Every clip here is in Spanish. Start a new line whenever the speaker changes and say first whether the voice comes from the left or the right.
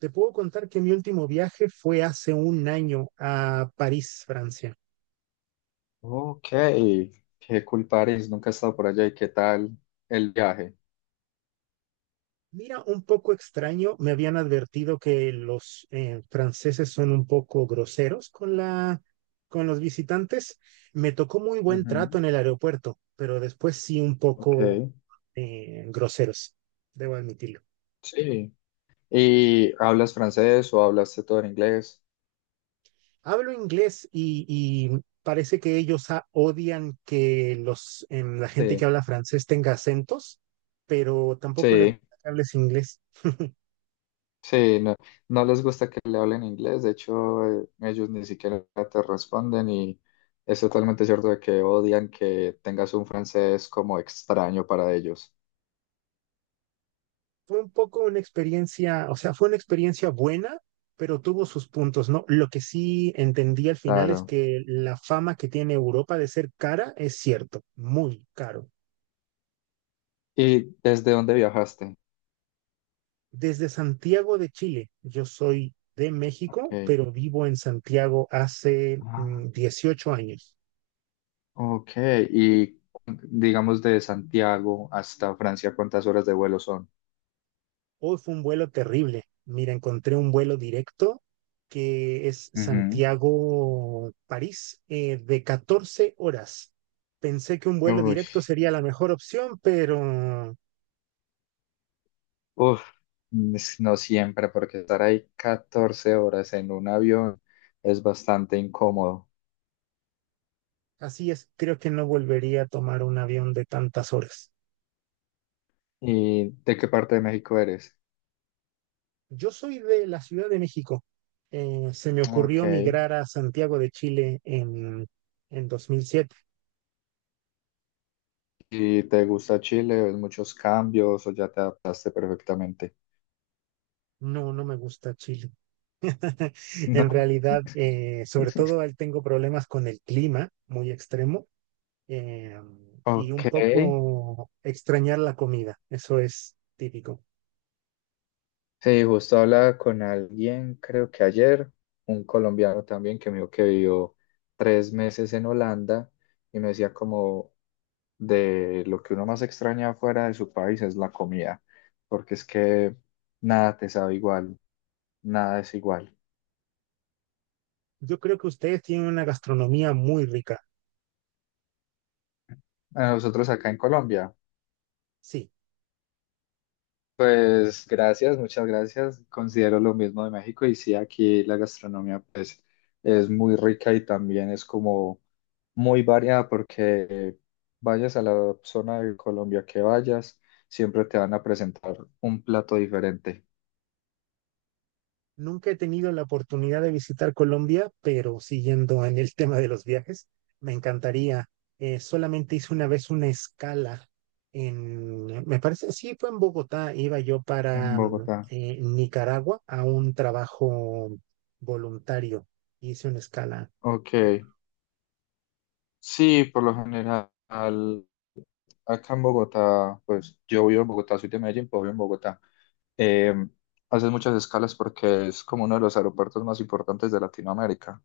right: Te puedo contar que mi último viaje fue hace un año a París, Francia.
left: Ok, qué cool París, nunca he estado por allá y qué tal el viaje.
right: Mira, un poco extraño, me habían advertido que los franceses son un poco groseros con con los visitantes. Me tocó muy buen trato
left: Ujú,
right: en el aeropuerto, pero después sí un
left: ok,
right: poco groseros, debo admitirlo.
left: sí. ¿Y hablas francés o hablaste todo en inglés?
right: Hablo inglés y parece que ellos odian que la gente que
left: Sí,
right: habla francés tenga acentos, pero tampoco les
left: sí,
right: gusta que hables inglés.
left: sí, no, no les gusta que le hablen inglés, de hecho ellos ni siquiera te responden y es totalmente cierto de que odian que tengas un francés como extraño para ellos.
right: Fue un poco una experiencia, o sea, fue una experiencia buena, pero tuvo sus puntos, ¿no? Lo que sí entendí al final es
left: Claro.
right: que la fama que tiene Europa de ser cara es cierto, muy caro.
left: ¿Y desde dónde viajaste?
right: Desde Santiago de Chile, yo soy de México,
left: Ok.
right: pero vivo en Santiago hace 18 años.
left: Ok, y digamos de Santiago hasta Francia, ¿cuántas horas de vuelo son?
right: Hoy fue un vuelo terrible. Mira, encontré un vuelo directo que es
left: Ujú.
right: Santiago-París de 14 horas. Pensé que un vuelo
left: Uy,
right: directo sería la mejor opción, pero
left: uf, no siempre, porque estar ahí 14 horas en un avión es bastante incómodo.
right: así es, creo que no volvería a tomar un avión de tantas horas.
left: ¿Y de qué parte de México eres?
right: Yo soy de la Ciudad de México. Se me ocurrió
left: Ok.
right: migrar a Santiago de Chile en 2007.
left: ¿Y te gusta Chile? ¿Ves muchos cambios o ya te adaptaste perfectamente?
right: No, no me gusta Chile. En
left: No.
right: realidad, sobre todo él tengo problemas con el clima muy extremo eh, y un
left: Ok.
right: poco extrañar la comida. Eso es típico.
left: Sí, justo hablaba con alguien, creo que ayer, un colombiano también que me dijo que vivió 3 meses en Holanda y me decía como de lo que uno más extraña fuera de su país es la comida, porque es que nada te sabe igual, nada es igual.
right: Yo creo que ustedes tienen una gastronomía muy rica.
left: A nosotros acá en Colombia
right: Sí.
left: pues gracias, muchas gracias. Considero lo mismo de México y sí, aquí la gastronomía pues es muy rica y también es como muy variada porque vayas a la zona de Colombia que vayas, siempre te van a presentar un plato diferente
right: Nunca he tenido la oportunidad de visitar Colombia, pero siguiendo en el tema de los viajes, me encantaría. Solamente hice una vez una escala en, me parece, sí, fue en Bogotá. Iba yo
left: en
right: para
left: Bogotá.
right: Nicaragua a un trabajo voluntario. Hice una escala.
left: Ok, sí, por lo general acá en Bogotá, pues yo vivo en Bogotá, soy de Medellín, pero vivo en Bogotá. Eh, haces muchas escalas porque es como uno de los aeropuertos más importantes de Latinoamérica.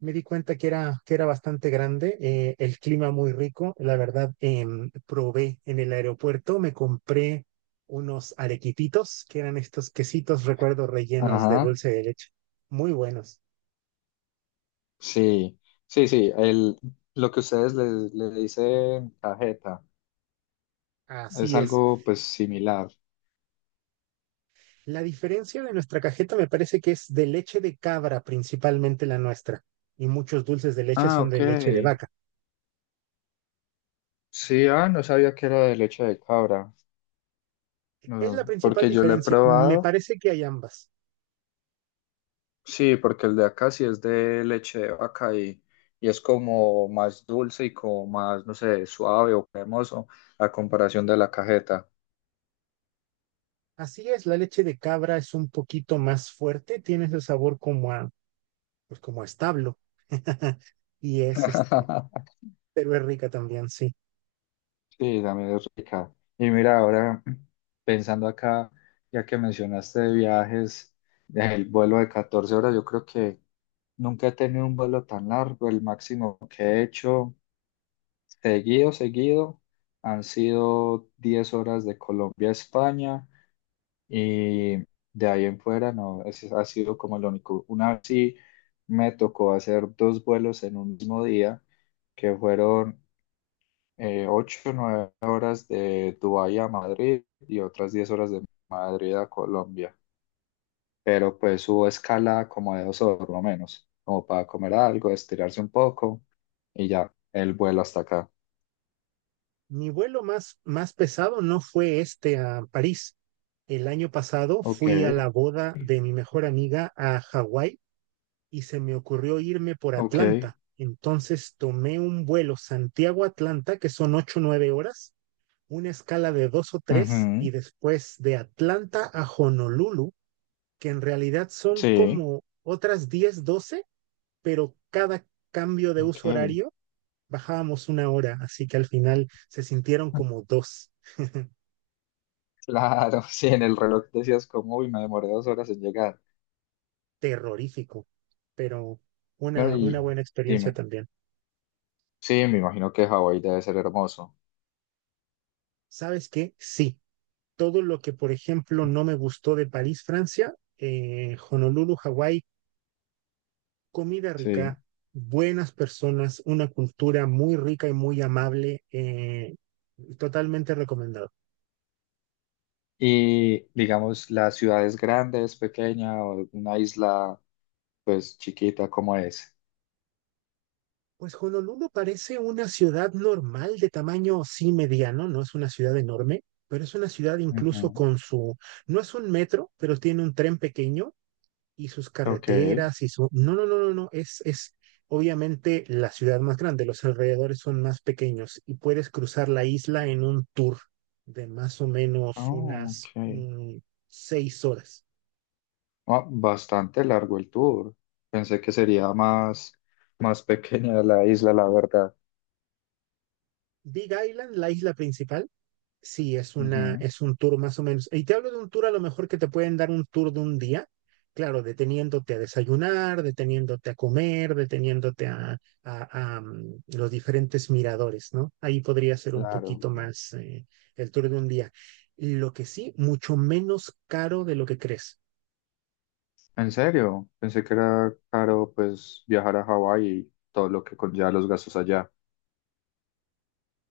right: Me di cuenta que que era bastante grande, el clima muy rico. La verdad, probé en el aeropuerto, me compré unos arequipitos, que eran estos quesitos, recuerdo, rellenos de
left: Ajá,
right: dulce de leche. Muy buenos.
left: sí, sí, sí, lo que ustedes le dicen cajeta es
right: Así es.
left: algo pues similar.
right: La diferencia de nuestra cajeta me parece que es de leche de cabra, principalmente la nuestra. Y muchos dulces de leche
left: Ah,
right: son de
left: ok.
right: leche de vaca.
left: Sí, ah, no sabía que era de leche de cabra,
right: Es la
left: no,
right: principal
left: porque yo lo he
right: diferencia. Me
left: probado.
right: parece que hay ambas.
left: Sí, porque el de acá sí es de leche de vaca y es como más dulce y como más, no sé, suave o cremoso a comparación de la cajeta.
right: Así es, la leche de cabra es un poquito más fuerte, tiene ese sabor como a pues como establo. Y es este, pero es rica también, sí.
left: Sí, también es rica. Y mira, ahora pensando acá, ya que mencionaste de viajes, el vuelo de 14 horas, yo creo que nunca he tenido un vuelo tan largo. El máximo que he hecho seguido, seguido, han sido 10 horas de Colombia a España. Y de ahí en fuera, no, ese ha sido como lo único. Una vez sí me tocó hacer dos vuelos en un mismo día, que fueron 8 o 9 horas de Dubái a Madrid y otras 10 horas de Madrid a Colombia. Pero pues hubo escala como de 2 horas o menos, como para comer algo, estirarse un poco y ya, el vuelo hasta acá.
right: Mi vuelo más pesado no fue este a París. El año pasado
left: Ok,
right: fui a la boda de mi mejor amiga a Hawái y se me ocurrió irme por
left: ok.
right: Atlanta. Entonces tomé un vuelo Santiago-Atlanta, que son ocho o 9 horas, una escala de 2 o 3,
left: Ujú,
right: y después de Atlanta a Honolulu, que en realidad son
left: sí,
right: como otras 10 12, pero cada cambio de uso
left: ok.
right: horario bajábamos una hora, así que al final se sintieron como dos.
left: Claro, sí, en el reloj decías como, uy, me demoré 2 horas en llegar.
right: Terrorífico, pero
left: No,
right: una
left: y
right: buena experiencia
left: dime,
right: también.
left: sí, me imagino que Hawái debe ser hermoso.
right: ¿Sabes qué? Sí, todo lo que, por ejemplo, no me gustó de París, Francia, Honolulu, Hawái, comida
left: Sí.
right: rica, buenas personas, una cultura muy rica y muy amable, totalmente recomendado.
left: Y digamos, la ciudad es grande, es pequeña o una isla, pues chiquita como es.
right: Pues Honolulu parece una ciudad normal de tamaño sí mediano, no es una ciudad enorme, pero es una ciudad incluso
left: Ujú.
right: con su, no es un metro, pero tiene un tren pequeño y sus
left: Ok.
right: carreteras y su, no, no, no, no, no, es obviamente la ciudad más grande, los alrededores son más pequeños y puedes cruzar la isla en un tour de más o menos
left: Oh,
right: unas
left: ok.
right: 6 horas.
left: Ah, bastante largo el tour. Pensé que sería más, más pequeña la isla, la verdad.
right: Big Island, la isla principal. Sí, es una,
left: Ujú.
right: es un tour más o menos. Y te hablo de un tour a lo mejor que te pueden dar un tour de un día, claro, deteniéndote a desayunar, deteniéndote a comer, deteniéndote a los diferentes miradores, ¿no? Ahí podría ser un
left: Claro.
right: poquito más el tour de un día. Lo que sí, mucho menos caro de lo que crees.
left: ¿En serio? Pensé que era caro, pues, viajar a Hawái y todo lo que conlleva los gastos allá.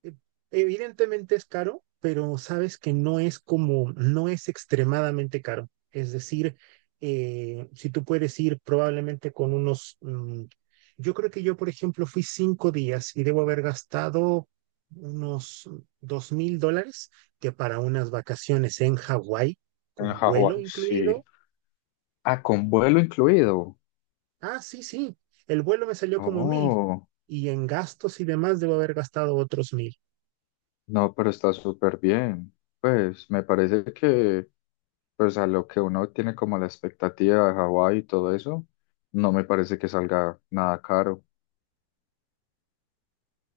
right: e- Evidentemente es caro, pero sabes que no es como, no es extremadamente caro. Es decir, si tú puedes ir probablemente con unos, yo creo que yo, por ejemplo, fui 5 días y debo haber gastado unos $2000, que para unas vacaciones en Hawái,
left: En
right: con vuelo
left: Hawái, sí.
right: incluido.
left: Ah, con vuelo incluido.
right: Ah, sí, sí, el vuelo me salió como 1000
left: Oh,
right: y en gastos y demás debo haber gastado otros 1000.
left: no, pero está súper bien. Pues, me parece que, pues, a lo que uno tiene como la expectativa de Hawái y todo eso, no me parece que salga nada caro,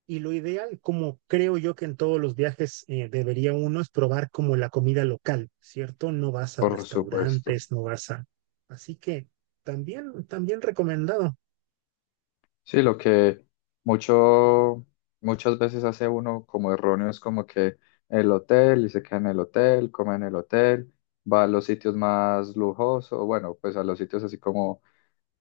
right: Y lo ideal, como creo yo que en todos los viajes debería uno, es probar como la comida local, ¿cierto? No vas a
left: por supuesto.
right: restaurantes, no vas a... Así que también, también recomendado,
left: Sí, lo que mucho, muchas veces hace uno como erróneo es como que el hotel y se queda en el hotel, come en el hotel, va a los sitios más lujosos, bueno, pues a los sitios así como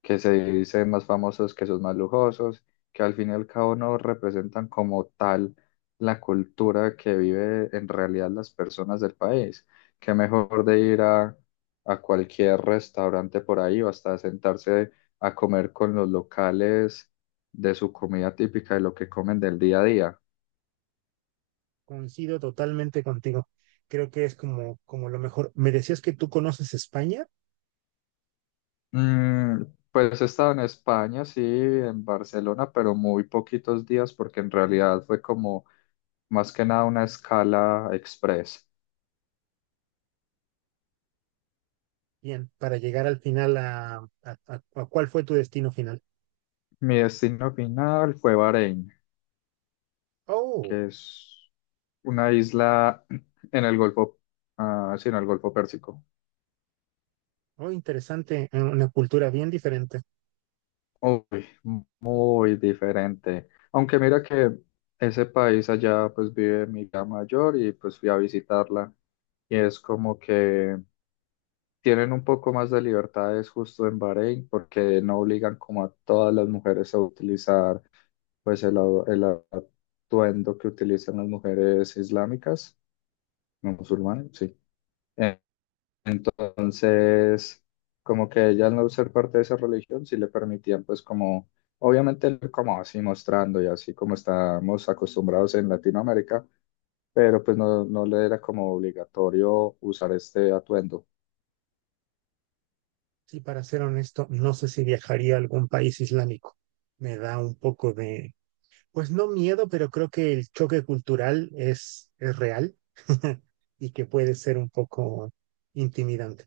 left: que se dice más famosos que sus más lujosos, que al fin y al cabo no representan como tal la cultura que vive en realidad las personas del país. Qué mejor de ir a cualquier restaurante por ahí o hasta sentarse a comer con los locales de su comida típica, de lo que comen del día a día.
right: coincido totalmente contigo. Creo que es como, como lo mejor. Me decías que tú conoces España,
left: Mm, pues he estado en España, sí, en Barcelona, pero muy poquitos días porque en realidad fue como más que nada una escala express.
right: bien, para llegar al final a, a cuál fue tu destino final.
left: Mi destino final fue Bahrein,
right: Oh,
left: que es una isla en el Golfo, ah, sí, en el Golfo Pérsico.
right: oh, interesante, una cultura bien diferente.
left: Uy, muy diferente. Aunque mira que ese país allá pues vive mi hija mayor y pues fui a visitarla. Y es como que tienen un poco más de libertades justo en Bahrein porque no obligan como a todas las mujeres a utilizar pues el atuendo que utilizan las mujeres islámicas musulmanes, sí. Eh, Entonces, como que ella al no ser parte de esa religión, sí le permitían, pues como, obviamente como así mostrando y así como estamos acostumbrados en Latinoamérica, pero pues no, no le era como obligatorio usar este atuendo.
right: Sí, para ser honesto, no sé si viajaría a algún país islámico. Me da un poco de, pues no miedo, pero creo que el choque cultural es real y que puede ser un poco intimidante.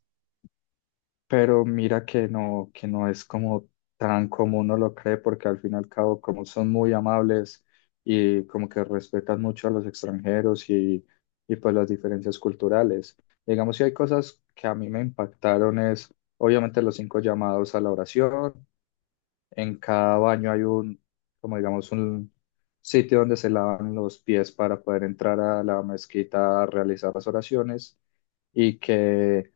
left: Pero mira que no es como tan como uno lo cree, porque al fin y al cabo, como son muy amables y como que respetan mucho a los extranjeros y pues las diferencias culturales. Digamos, si hay cosas que a mí me impactaron es, obviamente, los cinco llamados a la oración. En cada baño hay como digamos, un sitio donde se lavan los pies para poder entrar a la mezquita a realizar las oraciones y que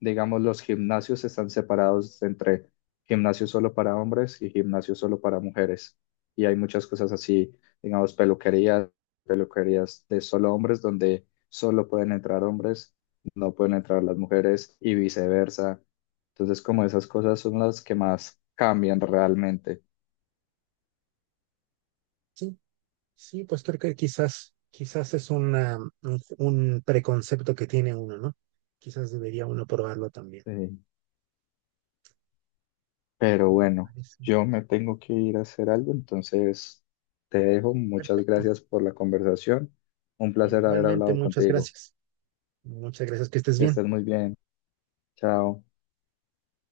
left: digamos, los gimnasios están separados entre gimnasio solo para hombres y gimnasio solo para mujeres. Y hay muchas cosas así, digamos, peluquerías, peluquerías de solo hombres, donde solo pueden entrar hombres, no pueden entrar las mujeres y viceversa. Entonces, como esas cosas son las que más cambian realmente.
right: Sí, sí, pues creo que quizás, quizás es una, un preconcepto que tiene uno, ¿no? Quizás debería uno probarlo también.
left: Sí. Pero
right: Me
left: bueno,
right: parece.
left: yo me tengo que ir a hacer algo, entonces te dejo. Muchas
right: Perfecto.
left: gracias por la conversación. Un placer haber
right: Igualmente,
left: hablado
right: muchas
left: contigo.
right: gracias. Muchas gracias, que estés
left: Que
right: bien.
left: estés muy bien. Chao.